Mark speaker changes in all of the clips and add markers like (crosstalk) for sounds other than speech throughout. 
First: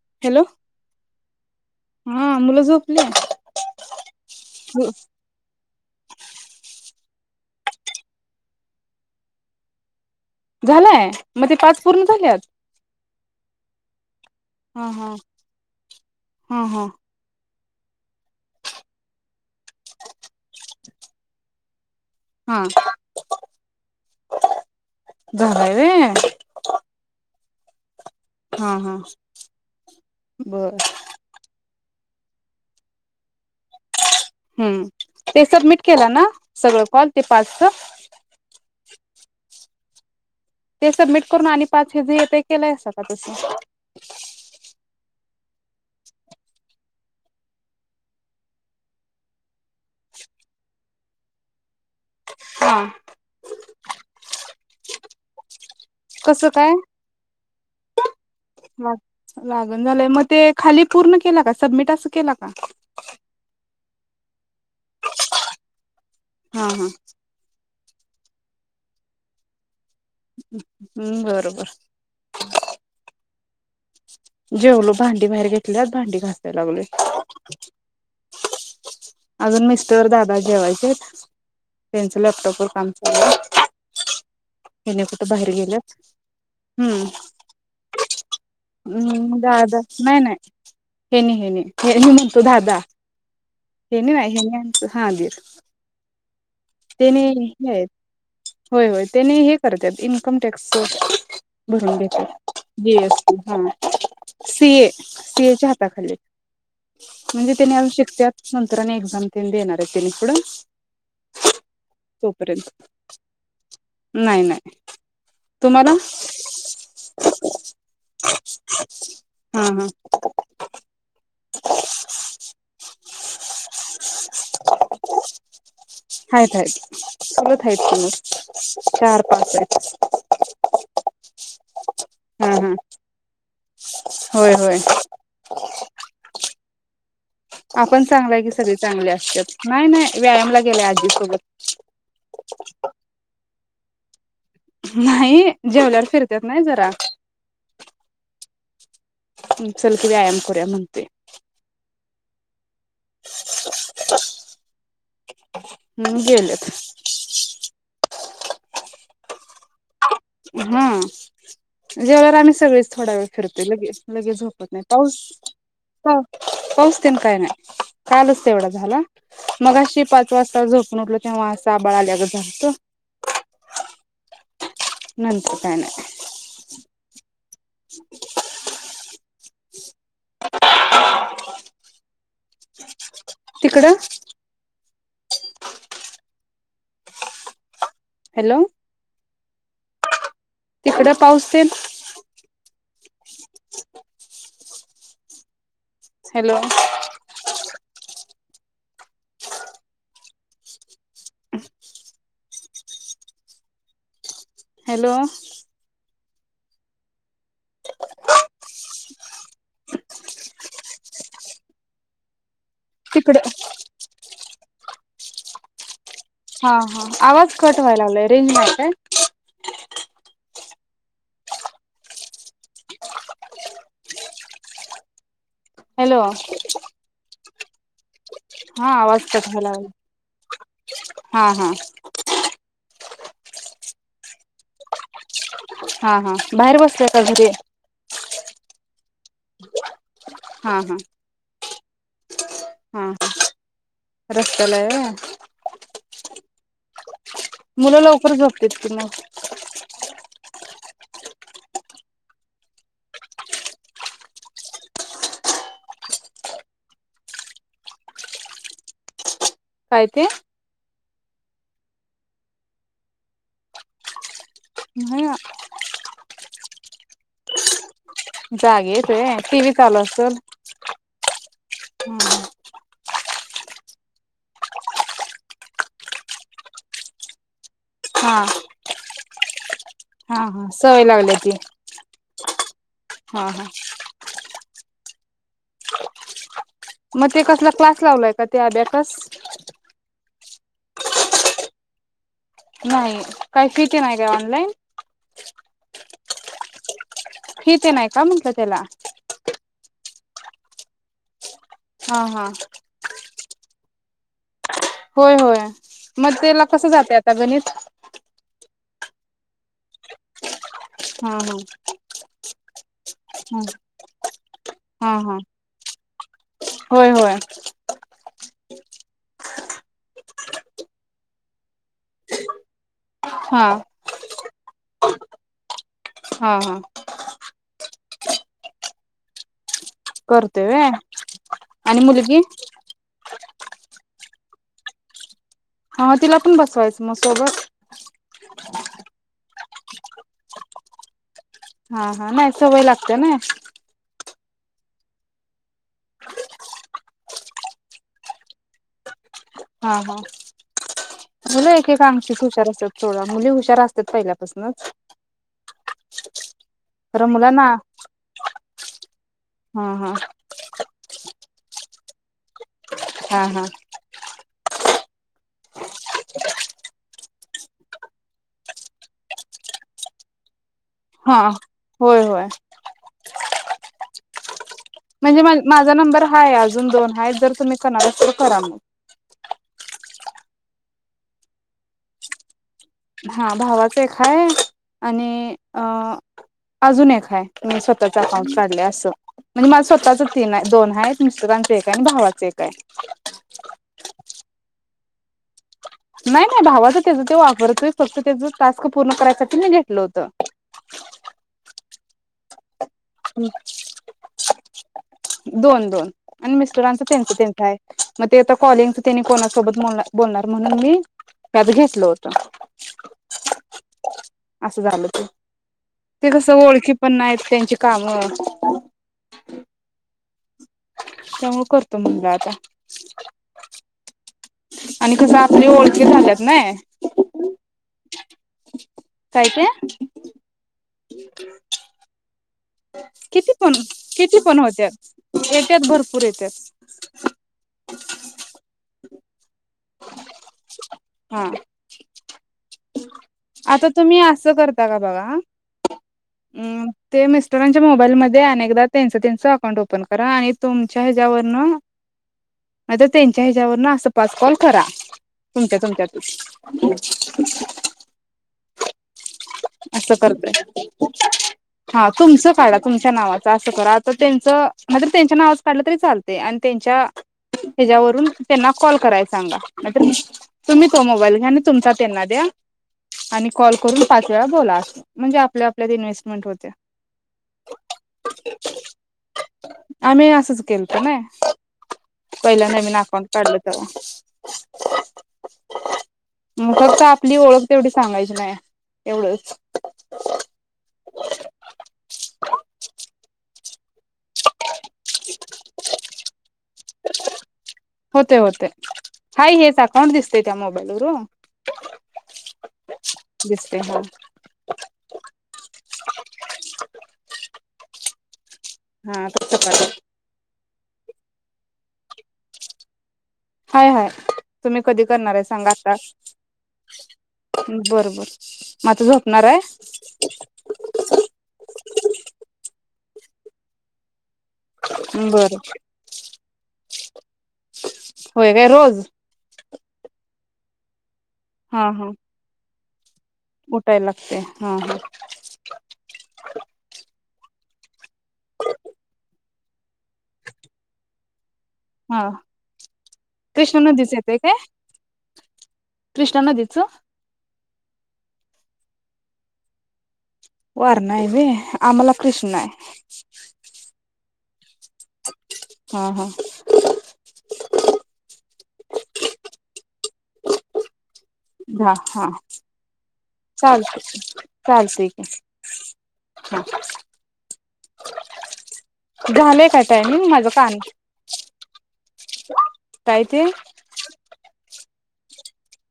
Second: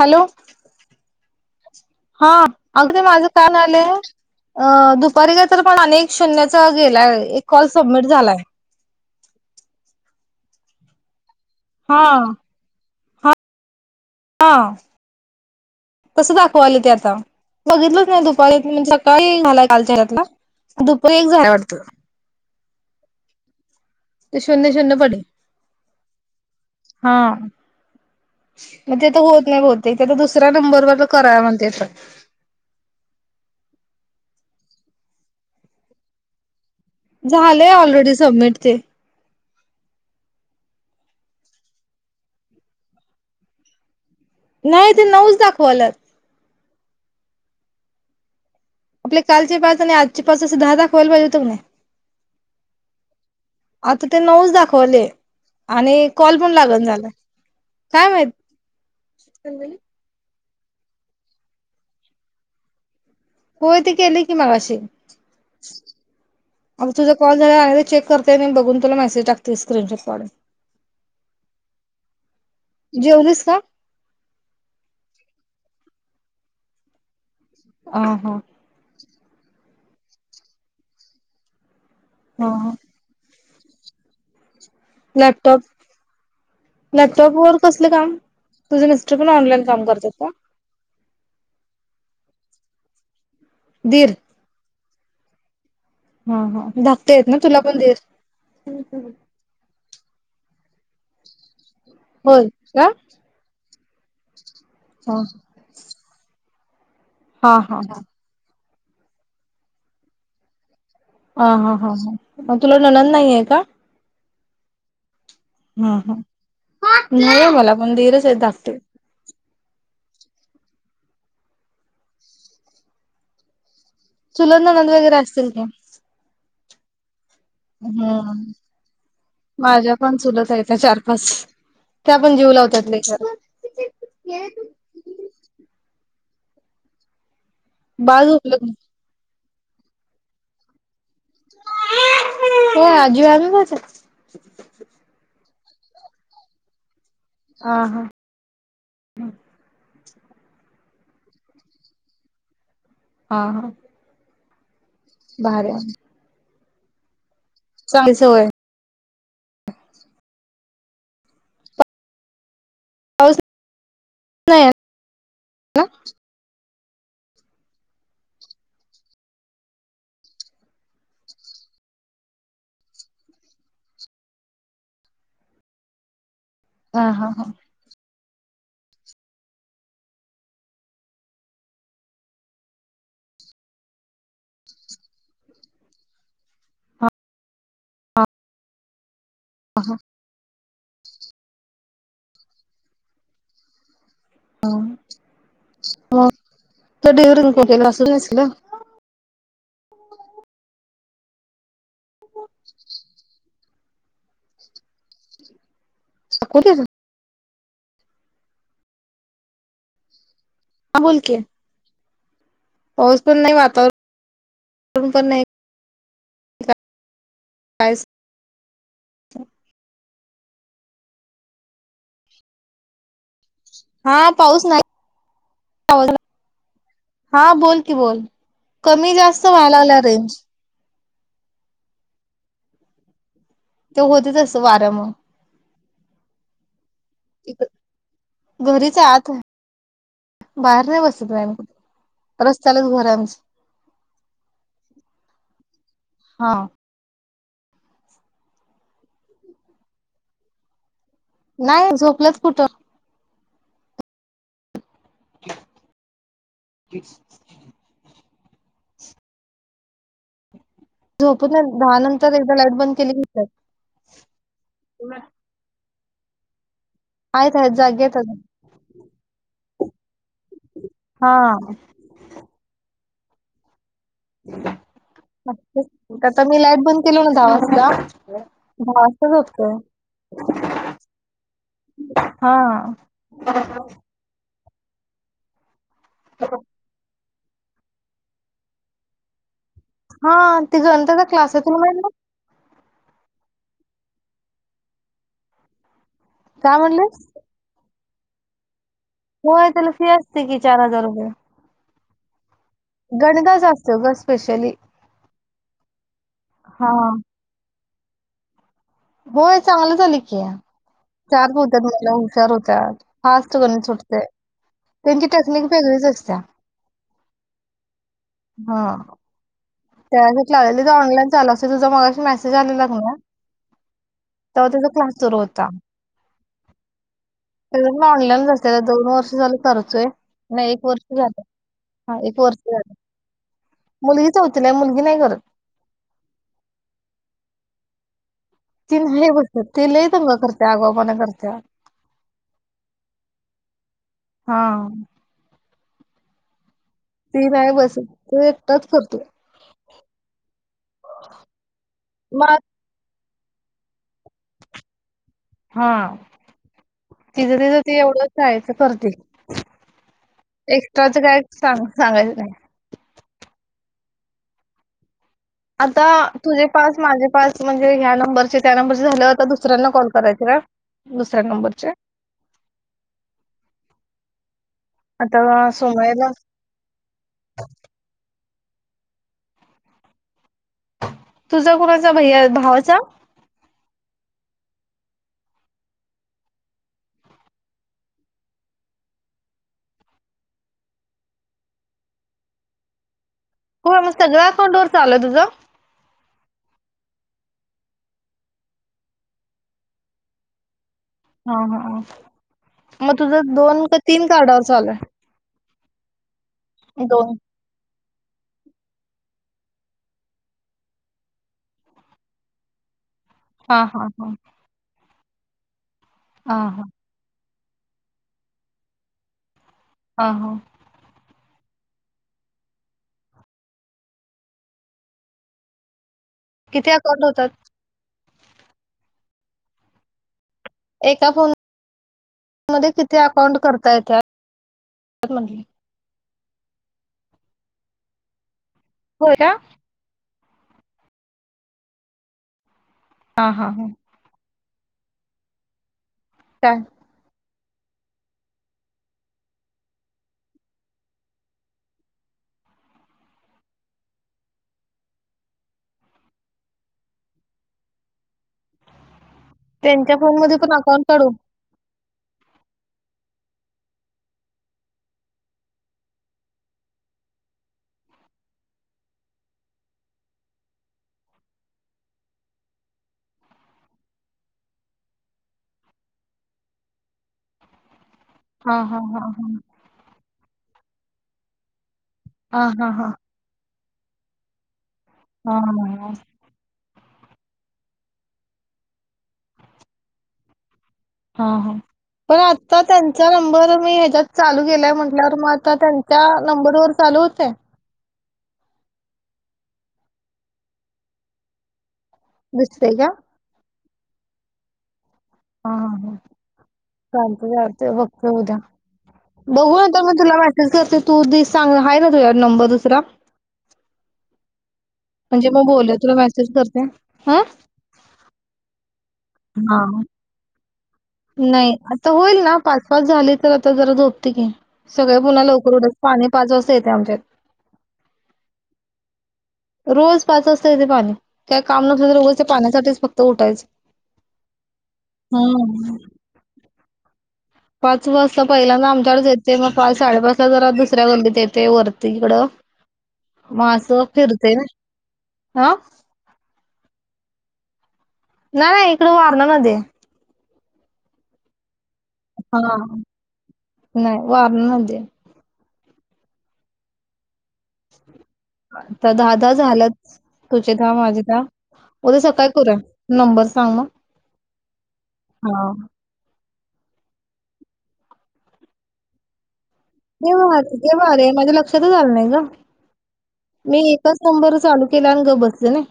Speaker 1: Hello. हा
Speaker 2: मुलं
Speaker 1: अगदी
Speaker 2: झोपले
Speaker 1: माझ काम आलंय, अ दुपारी काय तर पण अनेक शून्याच गेलाय, एक कॉल सबमिट झालाय.
Speaker 2: झालंय? म ते पाच
Speaker 1: हा
Speaker 2: पूर्ण झाल्यात?
Speaker 1: हा हा, तसं
Speaker 2: हा
Speaker 1: दाखवाले
Speaker 2: हा
Speaker 1: ते आता. बघितलंच नाही दुपारी म्हणजे सकाळी झालाय कालच्या रात्रीला, दुपारी एक झाला वाटतं.
Speaker 2: हा‌.
Speaker 1: ते शून्य शून्य पडलंय.
Speaker 2: वे
Speaker 1: हा.
Speaker 2: हा हा
Speaker 1: मग ते तर होत नाही बहुतेक तो आता दुसरा
Speaker 2: बर
Speaker 1: नंबर वरनं करा म्हणतंय आता.
Speaker 2: हम्म ते सबमिट केला ना? सगळं कॉल ते
Speaker 1: झाले
Speaker 2: पाचच
Speaker 1: ऑलरेडी सबमिट ते.
Speaker 2: ते सबमिट करून आणि पाच हेजं येतय ते केलायसा का तसं?
Speaker 1: नाही ते नऊच दाखवाल्यात. आपले कालचे पाच आणि आजचे पाच असं दहा दख व्हायला पाहिजे होत नाही.
Speaker 2: हा
Speaker 1: आता ते नऊच दाखवले आणि कॉल
Speaker 2: कसं
Speaker 1: पण
Speaker 2: काय
Speaker 1: लागण झालाय, काय माहित?
Speaker 2: लागण झालंय मग ते खाली पूर्ण केला का, सबमिट असं केला का?
Speaker 1: होय ते केलंय की मगाशी.
Speaker 2: हा हा
Speaker 1: अगं तुझा कॉल झाल्यावर (unintelligible) चेक करतेय आणि बघून तुला मेसेज टाकते स्क्रीनशॉट. काढून
Speaker 2: हम्म बरं बरं.
Speaker 1: जेवलीस का
Speaker 2: जेवलो, भांडी बाहेर घेतल्यात भांडी घासाय लागलोय.
Speaker 1: अ हा.
Speaker 2: अजून मिस्टर दादा जेवायचेत. त्यांच
Speaker 1: ह
Speaker 2: लॅपटॉपवर
Speaker 1: ह
Speaker 2: काम चालु आहे. त्याने कुठे बाहेर
Speaker 1: लॅपटॉप
Speaker 2: गेल्यात हम्म
Speaker 1: लॅपटॉप वर कसलं काम मिस्टर पण
Speaker 2: हम्म
Speaker 1: ऑनलाईन
Speaker 2: दादा
Speaker 1: काम करतात
Speaker 2: नाही
Speaker 1: का
Speaker 2: नाही, हेनी हेनी हे तो दादा.
Speaker 1: दीर
Speaker 2: हेनी नाही हेनी हा दिर.
Speaker 1: हा हा धाकटे आहेत ना तुला पण दीर.
Speaker 2: कम टेक स भरुन घेतो
Speaker 1: होय का
Speaker 2: बीअसची हा. सीए
Speaker 1: हा
Speaker 2: सीएच्या हाताखाली. म्हणजे
Speaker 1: हा
Speaker 2: तेने
Speaker 1: हा
Speaker 2: आजुन शिकत्यात. त्रने एक्झाम तीन देणार आहेत पुढं
Speaker 1: हा हा हा हा मग
Speaker 2: तोपर्यंत
Speaker 1: तुला ननंद नाहीये का?
Speaker 2: नाही नाही. तुम्हाला
Speaker 1: हम् हम नाही मला पण दीरच हाय धा
Speaker 2: (unintelligible) हा हा
Speaker 1: चुलत नंनद वगैरे असतील की.
Speaker 2: (unintelligible) आहेत की मग
Speaker 1: हम्म,
Speaker 2: चार पाच आहेत
Speaker 1: माझ्या पण चुलत हाइत चार पाच त्या पण
Speaker 2: हा
Speaker 1: जीव
Speaker 2: हा
Speaker 1: लावतात लई खर.
Speaker 2: होय होय आपण
Speaker 1: बाळ
Speaker 2: चांगलाय की
Speaker 1: झोपलं नाही?
Speaker 2: सगळे चांगले असतात. नाही नाही व्यायामला गेलाय आजीसोबत
Speaker 1: होय आजी व्यायमला जात्या?
Speaker 2: नाही जेवल्यावर फिरतेत नाही जरा
Speaker 1: ह हा
Speaker 2: चल व्यायाम करूया म्हणतोय
Speaker 1: हा हा भारी आहे
Speaker 2: म्हणुन गेल्यात
Speaker 1: (unintelligible)
Speaker 2: हा जेवल्यावर आम्ही सगळेच थोडा वेळ
Speaker 1: पाऊस
Speaker 2: फिरतोय लगे लगेच झोपत नाही, पाऊस पाऊस तेन काय नाही कालच तेवढा झाला, मगाशी पाच वाजता झोपून उठल तेव्हा असं आभाळ आल्यागत झालत नंतर काय नाय.
Speaker 1: हा हा हा.
Speaker 2: तिकडं.
Speaker 1: हा
Speaker 2: हॅलो.
Speaker 1: हा.
Speaker 2: तिकड पाऊस तेन. Hello
Speaker 1: (unintelligible) (unintelligible)
Speaker 2: hello.
Speaker 1: (unintelligible) ह बोल कि. पाऊस
Speaker 2: तिकड
Speaker 1: पण नाही वातावरण ऊन पण नाही.
Speaker 2: हा हा आवाज कट
Speaker 1: कायच
Speaker 2: व्हायला लागलाय रेंज नाय काय?
Speaker 1: हा पाऊस नाही आवाज
Speaker 2: हॅलो
Speaker 1: हा बोल की बोल
Speaker 2: हा
Speaker 1: कमी
Speaker 2: आवाज
Speaker 1: जास्त
Speaker 2: कट व्हायला
Speaker 1: व्हायलागल्या
Speaker 2: लागलाय
Speaker 1: रेंज.
Speaker 2: हा हा.
Speaker 1: ते होतच अस वाऱ्यामुळ
Speaker 2: हा हा बाहेर बसले काय घरी आहे?
Speaker 1: घरीचे आहे आत हाय.
Speaker 2: हा
Speaker 1: बाहेर नाही बसत बाई मी कुठ.
Speaker 2: हा हा रस्त्याला हाय व्हय?
Speaker 1: हा
Speaker 2: मुलं लवकर झोपत्यात कि म
Speaker 1: नाही झोपलेत कुठं (inaudible)
Speaker 2: काय ते?
Speaker 1: झोपत नाहीत दहा नंतर एकदा लाईट बंद केली की
Speaker 2: नाही
Speaker 1: हाईत हाईत जागी हाईत आजून.
Speaker 2: जागी आहेत व्हय टी. व्ही चालू आसल?
Speaker 1: हा आता मी लाईट बंद केलो ना दहा ला
Speaker 2: हा
Speaker 1: दहावाजता झोपतोय
Speaker 2: हा हा सवय लावल्या ती.
Speaker 1: हा (inaudible)
Speaker 2: हा हा
Speaker 1: (unintelligible)
Speaker 2: मग ते कसला क्लास लावलाय का त्या अब्याकस?
Speaker 1: हा ते गणिताच क्लासेस रूम हाइत नव्ह
Speaker 2: नाही काही फी तेन हाय काय ऑनलाईन?
Speaker 1: काय म्हणलस
Speaker 2: फी तेन हाय का म्हंटल तेला
Speaker 1: होय त्याला फी की चार हजार रुपये
Speaker 2: हा, हा
Speaker 1: गणिताचा असतोय ग स्पेशली
Speaker 2: होय होय मग तेला कस
Speaker 1: हा
Speaker 2: जात्यात आता गणित
Speaker 1: होय चांगलं चालय की
Speaker 2: हा
Speaker 1: चार्ज
Speaker 2: हा
Speaker 1: होत्यात म्हटलं हुशार होत्यात फास्ट
Speaker 2: हा
Speaker 1: गणित सुटतय
Speaker 2: हा
Speaker 1: तेची
Speaker 2: हा
Speaker 1: टेक्निक वेगळीच असत्या
Speaker 2: होय होय
Speaker 1: हा त्यासाठी लागलीच ऑनलाईन चालू असतय तूझा मगाशी मेसेज आलेला कणी
Speaker 2: हा
Speaker 1: तास सुरू होता
Speaker 2: हा हा
Speaker 1: ती पण ऑनलाईनच असतीया ग दोन वर्ष झालं करुन
Speaker 2: करतोय
Speaker 1: नाही एक
Speaker 2: व्हय
Speaker 1: वर्ष झालं
Speaker 2: आणि
Speaker 1: हा
Speaker 2: मुलगी
Speaker 1: एक वर्ष झालं मुलगीच होत तीला मुलगी नाही करत
Speaker 2: हा तिला पण बसवायचं म सोबत
Speaker 1: ती नाही बसत ती लय दंगा करतीया आगाऊपना करतीया
Speaker 2: हा हा नाय सवय लागतीया नाय
Speaker 1: हा ती नाही बसत तो एकटाच करतो
Speaker 2: हा हा मुल एकेककांक्षी
Speaker 1: मग
Speaker 2: हुशार असत्यात पोरं मुली हुशार असत्यात पहिल्यापसनच
Speaker 1: हा तिज तिज ती एवढं पायाचं करते
Speaker 2: हा हा
Speaker 1: एक्स्ट्राच काय सांग सांगायच नाय
Speaker 2: हा हा
Speaker 1: आता तुझे पाच माझे पाच म्हणजे ह्या नंबरचे त्या नंबरचे झाल्यावर आता दुसऱ्यांना कॉल करायचा काय
Speaker 2: हा होय होय म्हणजे
Speaker 1: आता
Speaker 2: माझा नंबर
Speaker 1: सोमवारला
Speaker 2: हाय अजून दोन हाय जर तुम्ही करणार असा करा मग
Speaker 1: तुझा कुणाचा भैया भावाचा
Speaker 2: हा भावाच एक हाय आणि अजून एक हाय मी स्वतःच अकाउंट काढलंय असं म्हणजे माझ स्वतःच तीन हाय दोन हाय मिस्टरांच एक हाय आणि भावाचं एक हाय
Speaker 1: हो मग सगळं अकाउंट वर चाललय तुझं
Speaker 2: नाय नाय भावाच त्याच ते वापरतोय फक्त त्याच टास्क पूर्ण करायसाठी मी घेतलं होत
Speaker 1: हा हा हा. मग तुझं दोन का तीन कार्डावर चालु हाय?
Speaker 2: दोन दोन. आणि मिस्टरांच तेंच तेंच हाय. मग ते आता कॉलिंगच त्यांनी कोणासोबत बोल बोलणार म्हणून मी त्यात घेतल होत.
Speaker 1: हा हा. हा
Speaker 2: असं झालं ते. ते
Speaker 1: हा
Speaker 2: कसं
Speaker 1: हा
Speaker 2: ओळखी पण नाहीत त्यांची. काम
Speaker 1: हा हा.
Speaker 2: त्यामुळ करतो मुलगा आता. आणि कस आपली ओळखी झाल्यात. नाही
Speaker 1: किती अकाउंट होतात?
Speaker 2: काय ते? (inaudible)
Speaker 1: एका फोन मध्ये
Speaker 2: किती
Speaker 1: अकाउंट
Speaker 2: पण,
Speaker 1: करता येतात
Speaker 2: किती पण होत्यात,
Speaker 1: म्हटली
Speaker 2: येत्यात भरपूर येत्यात. (inaudible)
Speaker 1: होय ना.
Speaker 2: हां
Speaker 1: हा हा
Speaker 2: (inaudible)
Speaker 1: हा
Speaker 2: आता तुम्ही असं कर त्याला बघा हं.
Speaker 1: काय
Speaker 2: हम्मं ते मिस मिस्टरांच्या मोबाईलमध्ये अनेकदा त्यांचं त्यांचं अकाउंट ओपन करा आणि तुमच्या ह्याच्यावरनं नाहीतर, त्यांच्या ह्याच्यावरन असं पाच कॉल करा, तुमच्या तुमच्यातच
Speaker 1: त्यांच्या फोन मध्ये पण अकाउंट काढू?
Speaker 2: हां तुमचं काढा तुमच्या नावाच असं करा. आता त्यांचं आता त्यांच्या नावाच काढलं तरी चालतय आणि त्यांच्या हॅच्यावरून त्यांना कॉल करायचा. सांगा, नाहीतर तुम्ही तो मोबाईल घ्या तुमचा त्यांना द्या आणि कॉल करून पाच वेळा बोला म्हणजे आपल्या आपल्यात इन्व्हेस्टमेंट होते.
Speaker 1: हां हां हा हं.
Speaker 2: आम्ही (unintelligible) पहिला नवीन अकाऊंट काढल. (unintelligible) (unintelligible)
Speaker 1: हा हा हा.
Speaker 2: फक्त आपली ओळख तेवढी सांगायची नाही एवढच.
Speaker 1: हां हां, पण आता त्यांचा नंबर (unintelligible) चालू केलाय म्हंटल्यावर मग आता, त्यांच्या नंबर वर चालू होतय?
Speaker 2: होतय होतय, हाय हेच अकाउंट दिसतय त्या मोबाईलवर हो
Speaker 1: दिसतय का?
Speaker 2: ते हा (unintelligible)
Speaker 1: हां हं (unintelligible) वक्त होऊ द्या
Speaker 2: हा तसं करा
Speaker 1: बघूया (unintelligible) (unintelligible) सांग आहे ना तुझ्याकडं नंबर दुसरा
Speaker 2: हाय हाय. तुम्ही कधी करणार आहे
Speaker 1: म्हणजे मग
Speaker 2: सांगा आता?
Speaker 1: बोलूया तुला मेसेज करते हा
Speaker 2: बर बर. (unintelligible) झोप.
Speaker 1: हा
Speaker 2: (unintelligible)
Speaker 1: नाही, आता होईल ना पाच पाच झाली तर आता जरा झोप. ठिक आहे, सगळे पुन्हा
Speaker 2: बर
Speaker 1: लवकर उठाय पाणी पाच वाजता येतं ते आमच्यात
Speaker 2: होय का रोज
Speaker 1: रोज पाच वाजता येते पाणी काय काम
Speaker 2: हा हा
Speaker 1: नग पाण्यासाठी त उटायच
Speaker 2: उठायला लागते हा हा
Speaker 1: हम्म. (inaudible) बस पहिल्यादा आमच्याकडेच येत. ते मग पाच साडेपाच ला जरा दुसऱ्या गल्लीतेत ते वरती
Speaker 2: हा
Speaker 1: ईकड
Speaker 2: कृष्णा
Speaker 1: मासं
Speaker 2: नदीच येते काय
Speaker 1: फिरतील. (inaudible)
Speaker 2: कृष्णा नदीच
Speaker 1: व्हय इकडं वारणा नदी आय.
Speaker 2: वारणा हाय व्हय. आम्हाला कृष्णा हाय.
Speaker 1: नाय वारणा नदी हाय.
Speaker 2: हा हा.
Speaker 1: आता दहा दहा झाल्याच तुझे दहा माझे दहा
Speaker 2: हा
Speaker 1: उद्या
Speaker 2: हा
Speaker 1: सकाळी करूया नंबर सांग मग
Speaker 2: चालतंय चालतंय की,
Speaker 1: हा.
Speaker 2: झाले का?
Speaker 1: हेव हेवर माझ्या लक्षातच आलं नाय ग
Speaker 2: काय ते
Speaker 1: मी एकच नंबर चालू लाग गप बसते ना.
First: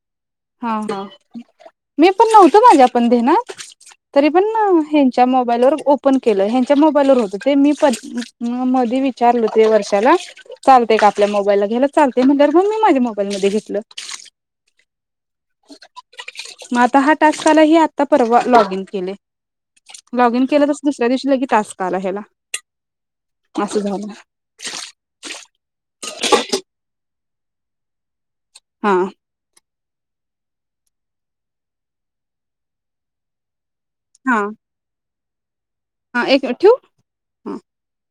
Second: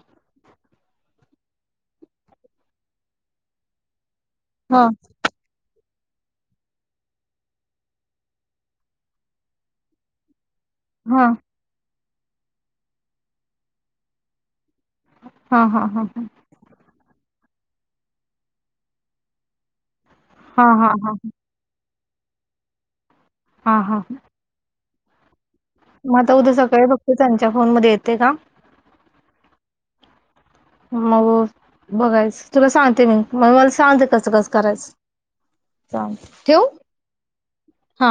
Speaker 2: हा ह मी पण नव्हतं माझ्या पण धेनात. तरी पण
Speaker 1: हां
Speaker 2: हेनच्या मोबाईलवर ओ मी केलं हेनच्या मोबाईलवर होत तेनी पन मधी विचारल होत हे वर्षाला चालतय का आपल्या
Speaker 1: हां
Speaker 2: मोबाईलला घ्यायला चालतय म्हणल्यावर म मी माझ्या मोबाईल मध्ये घीतलं
Speaker 1: हा हा हा हा
Speaker 2: हा टास्क मला ही आता परवा लॉग इन केले लॉगिन केलं
Speaker 1: हां
Speaker 2: तसं
Speaker 1: हां
Speaker 2: दुसऱ्या
Speaker 1: हां
Speaker 2: दिवशी लगी टास्क काला हेला अस
Speaker 1: हां हां
Speaker 2: झाल मग
Speaker 1: मग आता उद्या सकाळी बघते त्यांच्या फोन मध्ये येतय का
Speaker 2: हा
Speaker 1: मग बघायच तुला सांगते मी मगलस सांग ते कसं कसं करायच
Speaker 2: हा एक
Speaker 1: ठेवू
Speaker 2: हा
Speaker 1: हा